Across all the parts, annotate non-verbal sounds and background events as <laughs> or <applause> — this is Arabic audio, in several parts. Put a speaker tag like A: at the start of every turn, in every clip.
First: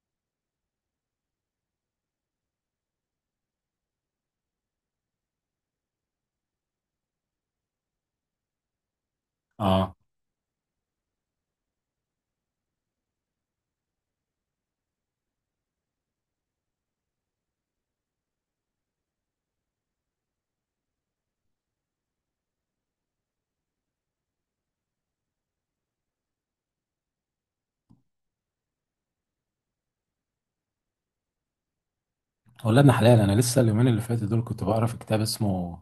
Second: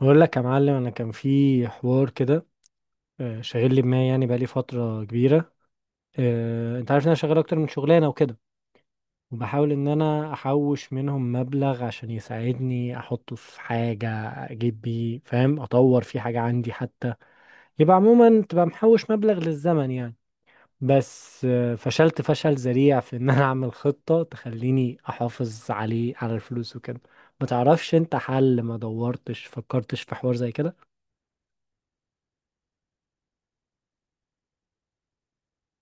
A: بقول لك يا معلم انا كان في حوار كده. شاغل لي دماغي يعني بقالي فتره كبيره. انت عارف ان انا شغال اكتر من شغلانه وكده، وبحاول ان
B: اه.
A: انا احوش منهم مبلغ عشان يساعدني احطه في حاجه اجيب بيه، فاهم؟ اطور في حاجه عندي حتى. يبقى عموما تبقى محوش مبلغ للزمن يعني. بس فشلت فشل ذريع في ان انا اعمل خطه تخليني احافظ عليه على الفلوس وكده. ما تعرفش انت حل؟ ما دورتش فكرتش في حوار زي كده؟
B: ولادنا حلال. انا لسه اليومين اللي فاتوا دول كنت بقرا في كتاب اسمه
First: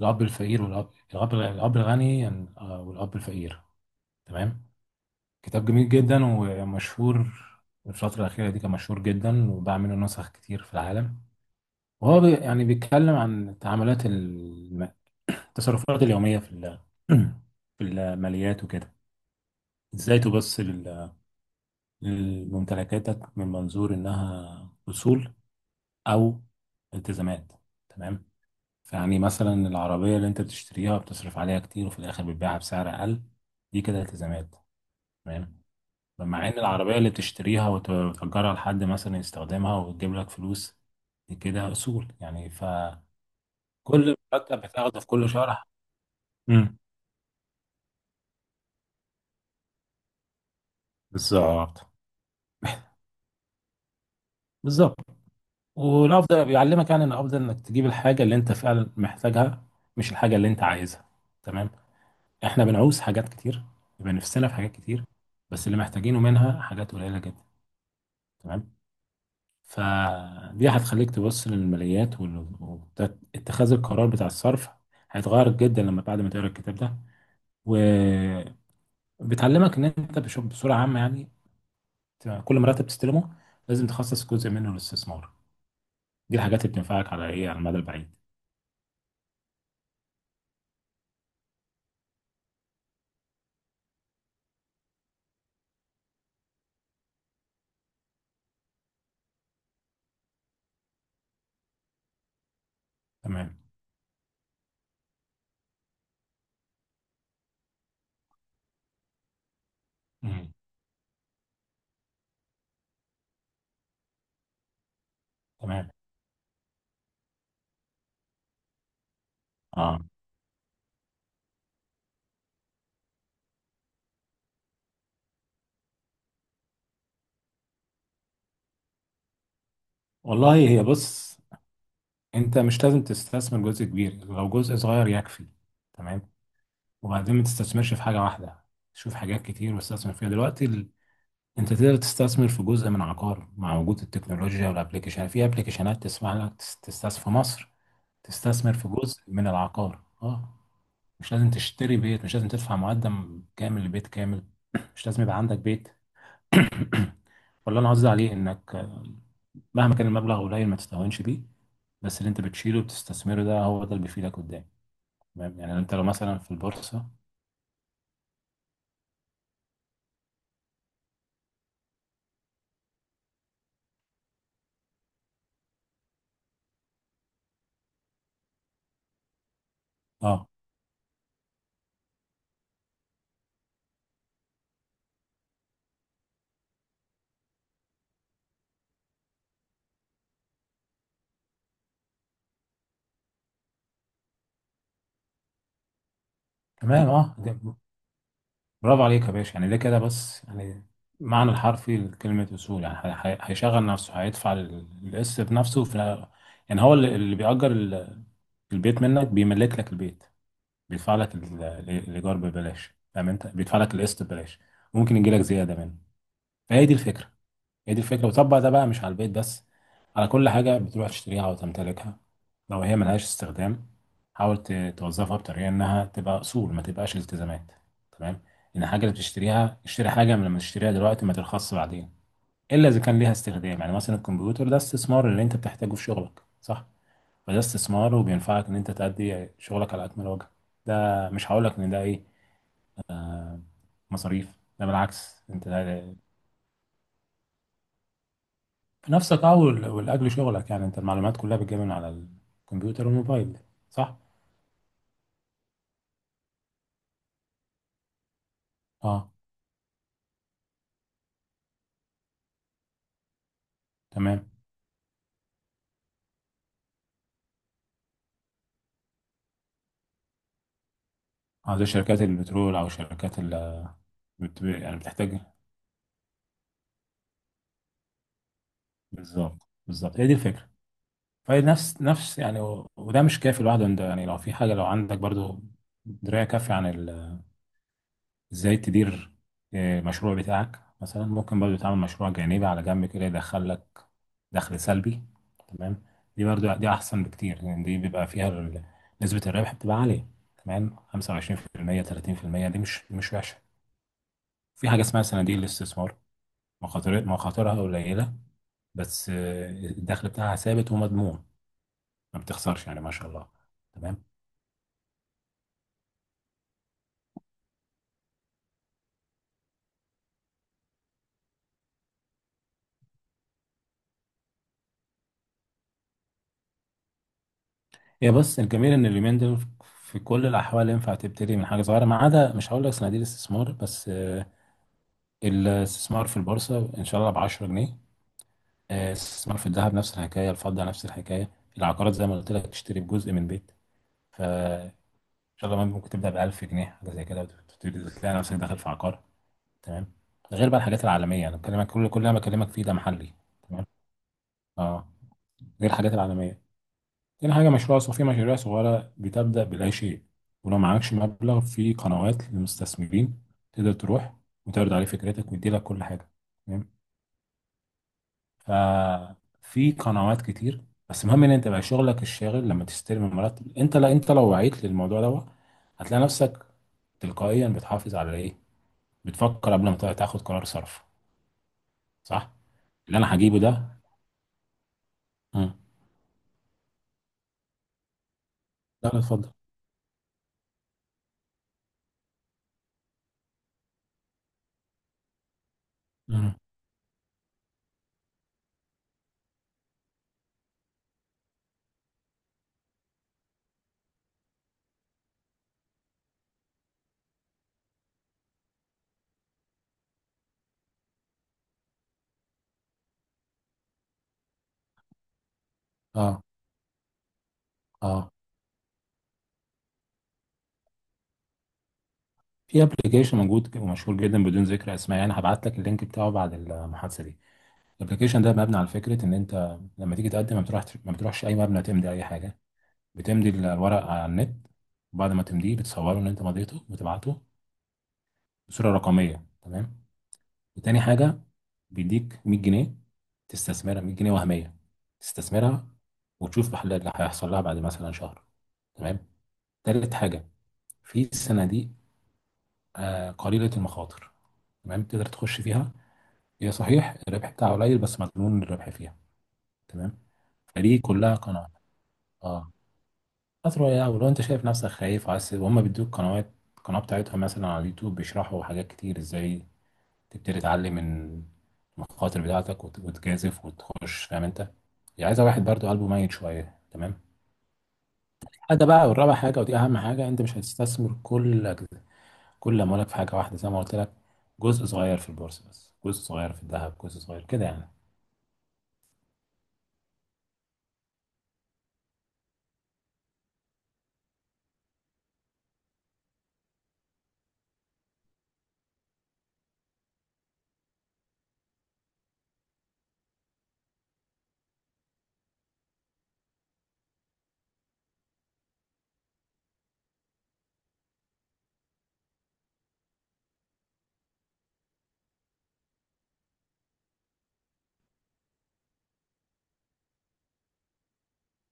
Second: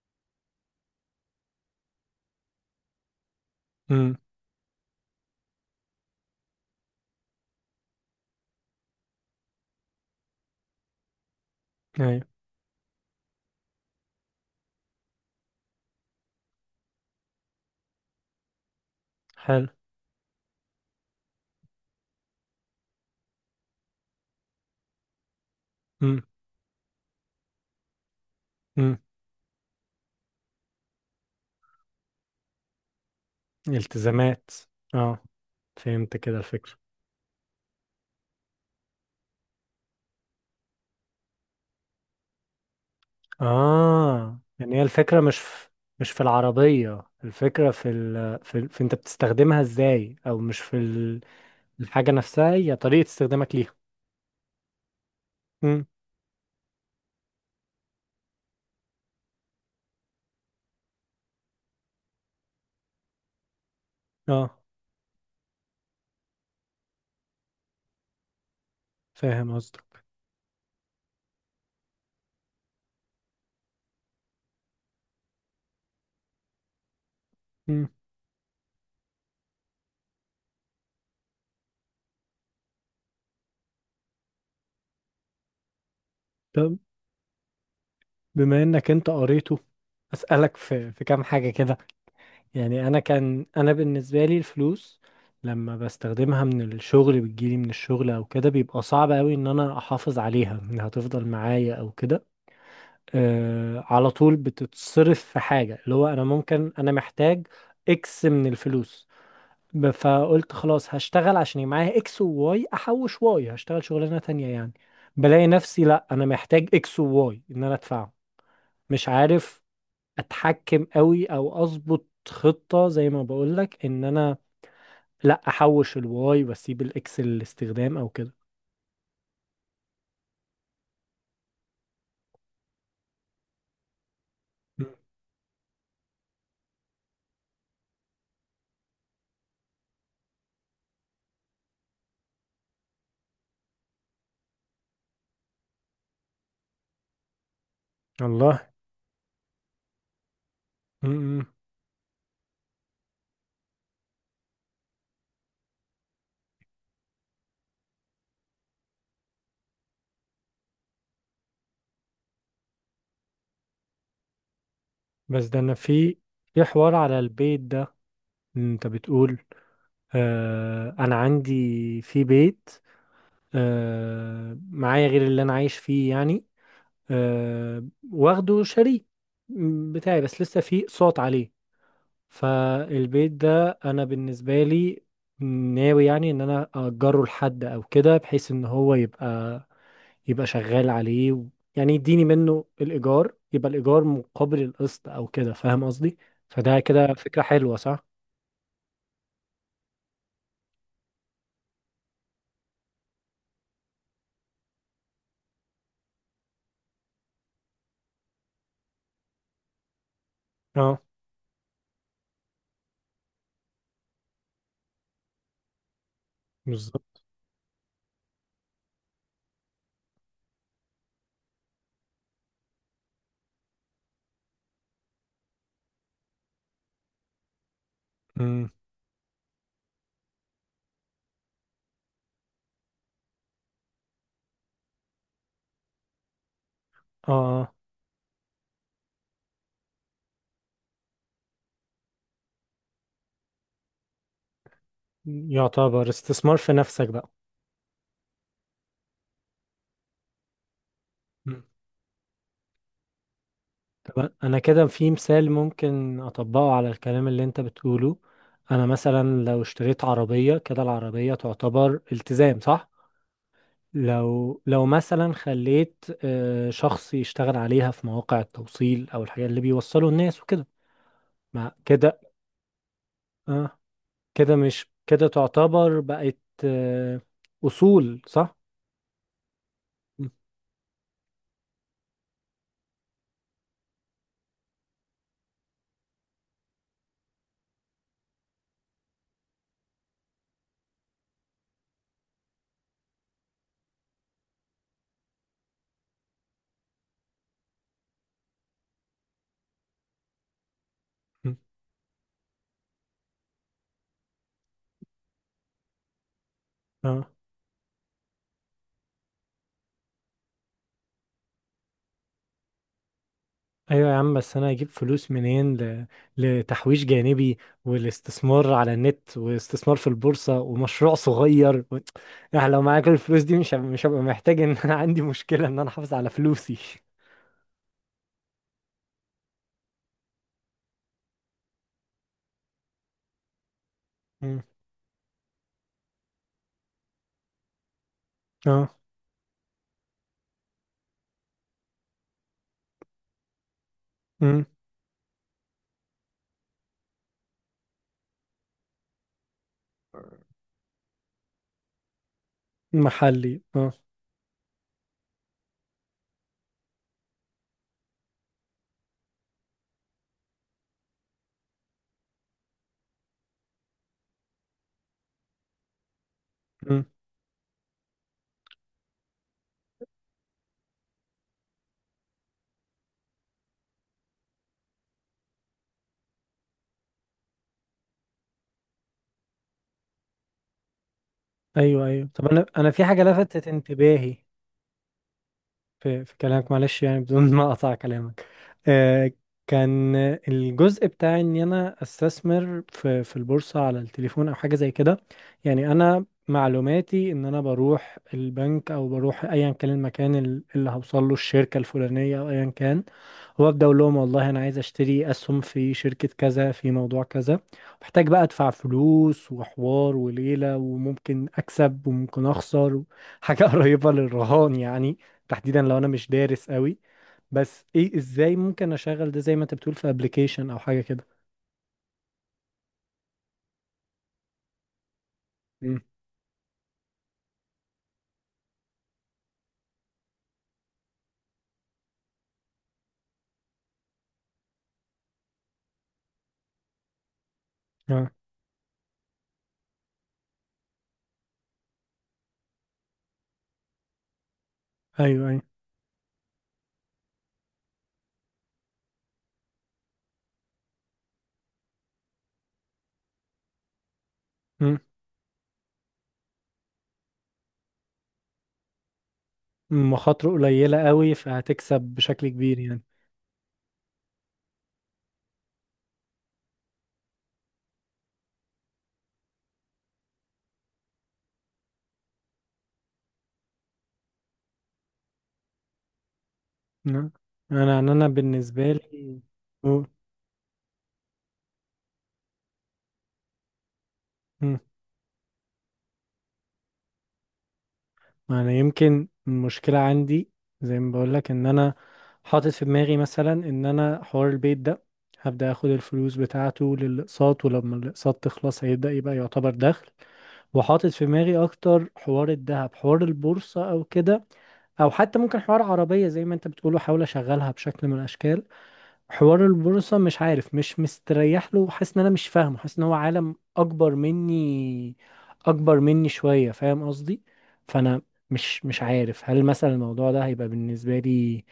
B: الاب الفقير والاب الاب الاب الغني والاب الفقير.
A: امم.
B: تمام. كتاب جميل جدا ومشهور، الفترة الأخيرة دي كان مشهور جدا وباع منه نسخ كتير في العالم. وهو
A: ايوه.
B: يعني بيتكلم عن تعاملات التصرفات اليومية <clears throat> في الماليات وكده.
A: حلو.
B: ازاي تبص لممتلكاتك من منظور انها اصول
A: مم.
B: او التزامات. تمام.
A: مم.
B: يعني مثلا العربية اللي انت بتشتريها بتصرف عليها كتير، وفي الآخر بتبيعها بسعر أقل. دي كده
A: التزامات.
B: التزامات.
A: اه.
B: تمام.
A: فهمت كده
B: مع إن
A: الفكرة.
B: العربية اللي بتشتريها وتأجرها لحد مثلا يستخدمها وتجيب لك فلوس، دي كده أصول. يعني فكل
A: اه
B: مرتب
A: يعني هي
B: بتاخده في
A: الفكرة
B: كل
A: مش
B: شهر.
A: في، مش في
B: امم
A: العربية، الفكرة في انت بتستخدمها ازاي، او مش في ال...
B: بالظبط،
A: الحاجة نفسها، هي طريقة استخدامك ليها.
B: بالظبط.
A: مم.
B: والأفضل بيعلمك يعني إن الأفضل إنك تجيب الحاجة اللي أنت فعلا محتاجها، مش الحاجة اللي أنت عايزها. تمام. إحنا بنعوز حاجات كتير، بيبقى نفسنا في
A: اه.
B: حاجات كتير، بس اللي محتاجينه منها حاجات قليلة جدا. تمام.
A: فاهم قصدك.
B: فدي هتخليك تبص للماليات، واتخاذ القرار بتاع الصرف هيتغير جدا لما بعد ما تقرا الكتاب ده.
A: مم.
B: وبتعلمك ان انت بصوره عامه يعني كل مرتب تستلمه لازم تخصص جزء منه للاستثمار. دي الحاجات اللي
A: طب
B: بتنفعك على ايه، على المدى البعيد.
A: بما انك انت قريته، اسألك في كام حاجة كده. يعني انا كان انا بالنسبه لي الفلوس لما بستخدمها من الشغل، بتجيلي من الشغل او كده، بيبقى صعب قوي ان انا احافظ عليها انها تفضل معايا او كده.
B: تمام.
A: آه، على طول بتتصرف في حاجه، اللي هو انا ممكن انا محتاج اكس من الفلوس. فقلت
B: مم.
A: خلاص هشتغل عشان يبقى معايا اكس وواي، احوش واي، هشتغل شغلانه تانية يعني. بلاقي نفسي
B: تمام.
A: لا انا محتاج اكس وواي ان انا ادفعه. مش عارف
B: اه.
A: اتحكم قوي او اظبط خطة زي ما بقولك ان انا لا احوش الواي واسيب الاكس للاستخدام او كده.
B: والله هي بص، انت مش لازم تستثمر جزء كبير، لو جزء
A: مم.
B: صغير يكفي. تمام. وبعدين ما تستثمرش في حاجه واحده، شوف حاجات كتير واستثمر فيها دلوقتي. انت تقدر تستثمر في جزء من عقار مع وجود التكنولوجيا والابلكيشن، في ابلكيشنات تسمح لك تستثمر في مصر،
A: الله.
B: تستثمر في جزء من العقار. اه. مش
A: مم.
B: لازم تشتري بيت، مش لازم تدفع مقدم كامل لبيت كامل. <clears throat> مش لازم يبقى عندك بيت. <clears throat> ولا انا قصدي عليه انك، مهما كان المبلغ قليل ما تستهونش بيه، بس اللي انت بتشيله وبتستثمره ده، هو ده اللي بيفيدك قدام.
A: بس ده
B: تمام.
A: انا
B: يعني انت لو
A: في،
B: مثلا في
A: في حوار
B: البورصة.
A: على البيت ده. انت بتقول، آه انا عندي في بيت، آه معايا غير اللي انا عايش فيه يعني، آه، واخده شريك بتاعي، بس
B: اه.
A: لسه في اقساط عليه. فالبيت ده انا بالنسبه لي ناوي يعني ان انا اجره لحد او كده، بحيث ان هو يبقى شغال عليه و... يعني يديني منه الايجار، يبقى الايجار مقابل القسط او كده، فاهم قصدي؟ فده
B: تمام.
A: كده
B: اه.
A: فكره حلوه صح؟
B: برافو عليك يا باشا. يعني ده كده بس، يعني معنى الحرفي لكلمة أصول. يعني هيشغل نفسه، هيدفع القسط بنفسه، في يعني هو اللي بيأجر البيت منك، بيملك لك البيت،
A: اه.
B: بيدفع لك الإيجار ببلاش، فاهم أنت، بيدفع لك القسط ببلاش. ممكن يجي لك زيادة منه. فهي دي
A: بالظبط.
B: الفكرة، هي دي الفكرة. وطبق ده بقى مش على البيت بس، على كل حاجة بتروح تشتريها أو تمتلكها. لو هي ملهاش استخدام، حاول توظفها بطريقة إنها تبقى أصول، ما تبقاش التزامات. تمام.
A: أمم.
B: إن الحاجة اللي بتشتريها، اشتري حاجة من لما تشتريها دلوقتي ما ترخصش بعدين، إلا إذا كان ليها استخدام. يعني مثلا الكمبيوتر ده استثمار، اللي أنت بتحتاجه في شغلك، صح؟
A: اه.
B: فده
A: آه.
B: استثمار وبينفعك إن أنت تأدي شغلك على أكمل وجه. ده مش هقولك إن ده إيه، مصاريف. ده بالعكس، أنت
A: يعتبر استثمار في نفسك بقى.
B: نفسك، اه، ولاجل شغلك يعني، انت المعلومات كلها
A: أمم.
B: بتجيبها من على الكمبيوتر والموبايل، صح؟
A: طب انا كده في مثال ممكن اطبقه على الكلام اللي انت بتقوله. انا
B: اه.
A: مثلا لو اشتريت عربيه كده، العربيه تعتبر التزام صح؟
B: تمام.
A: لو مثلا خليت شخص يشتغل عليها في مواقع التوصيل او الحاجات اللي بيوصلوا الناس وكده، ما
B: اه، زي
A: كده؟
B: شركات البترول او شركات ال،
A: اه، كده مش
B: يعني
A: كده
B: بتحتاج.
A: تعتبر بقت آه، اصول صح؟
B: بالظبط، بالظبط، هي
A: م-
B: دي الفكره. فهي نفس يعني، وده مش كافي لوحده. انت يعني، لو في حاجه، لو عندك برضو درايه كافيه عن ازاي تدير مشروع بتاعك، مثلا ممكن برضو تعمل مشروع جانبي على جنب كده يدخل لك دخل سلبي. تمام. دي برضو دي احسن بكتير، لان دي بيبقى فيها نسبة الربح بتبقى عالية. تمام.
A: م-
B: 25% 30% دي مش وحشة. في حاجة اسمها صناديق الاستثمار،
A: اه.
B: مخاطرها قليلة، بس الدخل بتاعها ثابت ومضمون. ما بتخسرش يعني، ما شاء الله.
A: ايوه يا
B: تمام.
A: عم، بس انا هجيب فلوس منين ل... لتحويش جانبي، والاستثمار على النت، واستثمار في البورصة، ومشروع صغير و... يعني لو معاك الفلوس دي مش هبقى محتاج ان انا عندي مشكلة ان انا احافظ على فلوسي.
B: هي بس الجميل ان اليومين دول في كل الاحوال ينفع تبتدي من حاجه صغيره. ما عدا مش هقول لك صناديق الاستثمار بس،
A: م.
B: الاستثمار في البورصة إن شاء الله ب 10 جنيه.
A: اه،
B: الاستثمار في الذهب نفس الحكاية، الفضة نفس الحكاية، العقارات زي ما قلت لك تشتري بجزء من بيت، فإن شاء الله ممكن تبدأ ب 1000 جنيه حاجة زي كده، وتبتدي تلاقي نفسك داخل في عقار. تمام. غير بقى الحاجات العالمية، أنا بكلمك، كل اللي أنا بكلمك فيه ده محلي.
A: محلي
B: تمام.
A: اه.
B: أه. غير الحاجات العالمية. تاني حاجة مشروع صغير، في مشاريع صغيرة بتبدأ بلا شيء، ولو معكش مبلغ، في قنوات للمستثمرين تقدر تروح وتعرض عليه فكرتك ويديلك كل حاجة. تمام؟
A: مم.
B: ففي قنوات كتير، بس المهم ان انت بقى شغلك الشاغل لما تستلم المرتب، انت لا، انت لو وعيت للموضوع ده هتلاقي نفسك تلقائيا بتحافظ على ايه، بتفكر قبل ما تاخد قرار صرف.
A: ايوه ايوه. طب
B: صح.
A: انا انا في
B: اللي
A: حاجه
B: انا هجيبه
A: لفتت
B: ده.
A: انتباهي
B: مم.
A: في كلامك، معلش يعني بدون ما اقطع كلامك،
B: لا، لا،
A: آه،
B: اتفضل.
A: كان الجزء بتاع ان انا استثمر في البورصة على التليفون او حاجة زي كده. يعني انا
B: مم.
A: معلوماتي ان انا بروح البنك، او بروح ايا كان المكان اللي هوصل له الشركة الفلانية او ايا كان، وابدا اقول لهم والله انا عايز اشتري اسهم في شركة كذا في موضوع كذا. محتاج بقى ادفع فلوس وحوار وليلة، وممكن اكسب وممكن اخسر، حاجة <laughs> قريبة للرهان يعني، تحديدا لو انا مش
B: اه،
A: دارس قوي. بس ايه
B: اه.
A: ازاي ممكن اشغل ده زي ما انت بتقول في ابلكيشن او حاجه كده؟
B: في ابلكيشن موجود ومشهور جدا، بدون ذكر اسماء يعني، هبعت لك
A: امم.
B: اللينك بتاعه بعد المحادثه دي. الابلكيشن ده مبني على فكره ان انت لما تيجي تقدم ما بتروحش، ما بتروحش اي مبنى تمضي اي حاجه، بتمضي الورق على النت، وبعد ما تمضيه بتصوره ان انت مضيته وتبعته
A: اه.
B: بصوره رقميه. تمام. وتاني حاجه، بيديك 100 جنيه، تستثمرها 100 جنيه وهميه،
A: ايوه ايوه.
B: تستثمرها وتشوف اللي هيحصل لها بعد مثلا شهر. تمام. تالت حاجه، في صناديق قليله المخاطر.
A: امم.
B: تمام، تقدر تخش فيها، هي صحيح الربح بتاعها قليل، بس مضمون الربح فيها. تمام.
A: مخاطره
B: فدي
A: قليله قوي
B: كلها قناعه.
A: فهتكسب بشكل
B: اه.
A: كبير يعني.
B: فترة يا، ولو انت شايف نفسك خايف وعايز، وهم بيدوك قنوات، القناة بتاعتهم مثلا على اليوتيوب بيشرحوا حاجات كتير ازاي تبتدي تعلم من المخاطر بتاعتك، وتجازف وتخش. فاهم انت، يعني عايزة واحد برضو قلبه ميت شوية. تمام.
A: نعم. انا انا أنا
B: هذا
A: بالنسبه
B: بقى، والرابع
A: لي.
B: حاجة، ودي أهم
A: أوه.
B: حاجة، أنت مش هتستثمر كل أموالك في حاجة واحدة زي ما قلت لك.
A: مم.
B: جزء صغير في البورصة بس، جزء صغير في الذهب، جزء صغير كده يعني.
A: انا يمكن المشكله عندي، زي ما بقول لك ان انا حاطط في دماغي مثلا ان انا حوار البيت ده هبدا اخد الفلوس بتاعته للاقساط، ولما الاقساط تخلص هيبدا يبقى يعتبر دخل. وحاطط في دماغي اكتر حوار الذهب، حوار البورصة او كده، او حتى ممكن حوار عربية زي ما انت بتقول وحاول اشغلها بشكل من الاشكال. حوار البورصة مش عارف، مش مستريح له، حاسس ان انا مش فاهمه، حاسس ان هو عالم اكبر مني، اكبر مني شوية، فاهم قصدي؟ فانا مش عارف هل مثلا الموضوع ده هيبقى بالنسبة لي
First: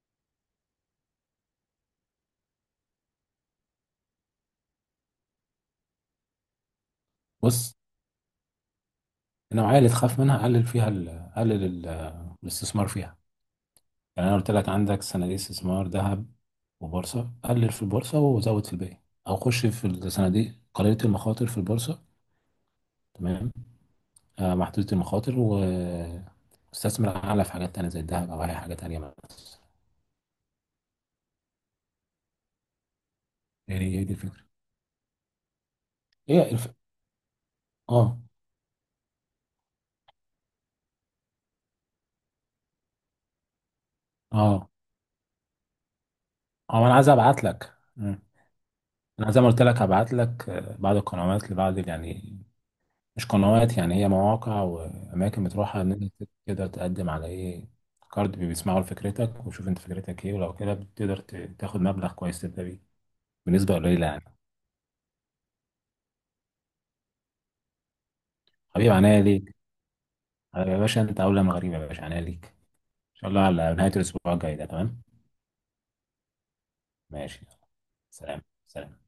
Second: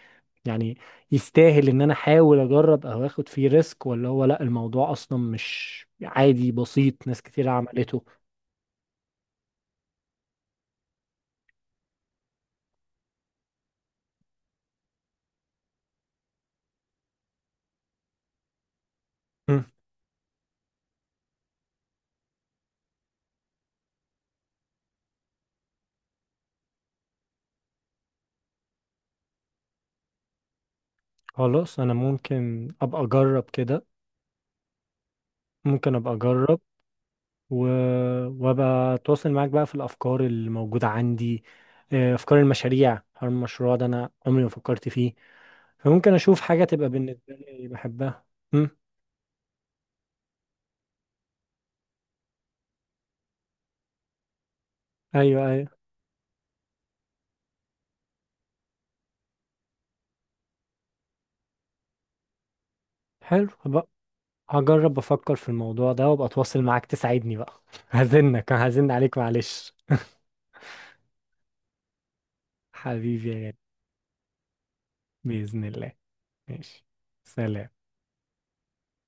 A: يعني يستاهل ان انا احاول اجرب او اخد فيه ريسك، ولا هو لا، الموضوع اصلا مش عادي، بسيط، ناس كتير
B: بص،
A: عملته.
B: النوعية اللي تخاف منها قلل فيها الاستثمار فيها. يعني انا قلت لك، عندك صناديق استثمار، ذهب وبورصه، قلل في البورصه وزود في الباقي. او خش في الصناديق قليله المخاطر في البورصه. تمام. محدوده المخاطر، واستثمر اعلى في حاجات تانية زي الذهب او اي حاجه تانية مثلا.
A: خلاص انا ممكن ابقى اجرب
B: يعني
A: كده،
B: هي دي الفكره.
A: ممكن ابقى
B: هي
A: اجرب
B: الف...
A: و...
B: اه،
A: وابقى اتواصل معاك بقى في الافكار اللي موجوده عندي. افكار المشاريع، هل المشروع ده انا عمري ما
B: اه،
A: فكرت فيه، فممكن اشوف حاجه
B: اه،
A: تبقى
B: انا عايز
A: بالنسبه
B: ابعت
A: لي
B: لك. مم.
A: بحبها. امم.
B: انا زي ما قلت لك هبعت لك، بعض القنوات لبعض يعني، مش قنوات، يعني هي مواقع واماكن
A: ايوه ايوه.
B: بتروحها ان انت تقدر تقدم على ايه، كارد بيسمعوا لفكرتك ويشوف انت فكرتك ايه، ولو كده بتقدر تاخد مبلغ كويس تبدا بيه
A: حلو
B: بنسبه
A: بقى.
B: قليله يعني.
A: هجرب افكر في الموضوع ده وابقى اتواصل معاك تساعدني بقى <laughs> هزنك، هزن
B: حبيب
A: عليك
B: عينيا ليك.
A: معلش.
B: يا باشا انت اولى من غريب، يا باشا عينيا ليك، ان
A: حبيبي
B: شاء
A: يا
B: الله
A: غالي.
B: على نهايه الاسبوع الجاي ده. تمام.
A: باذن الله. ماشي.
B: ماشي، يلا.
A: سلام.
B: سلام. سلام.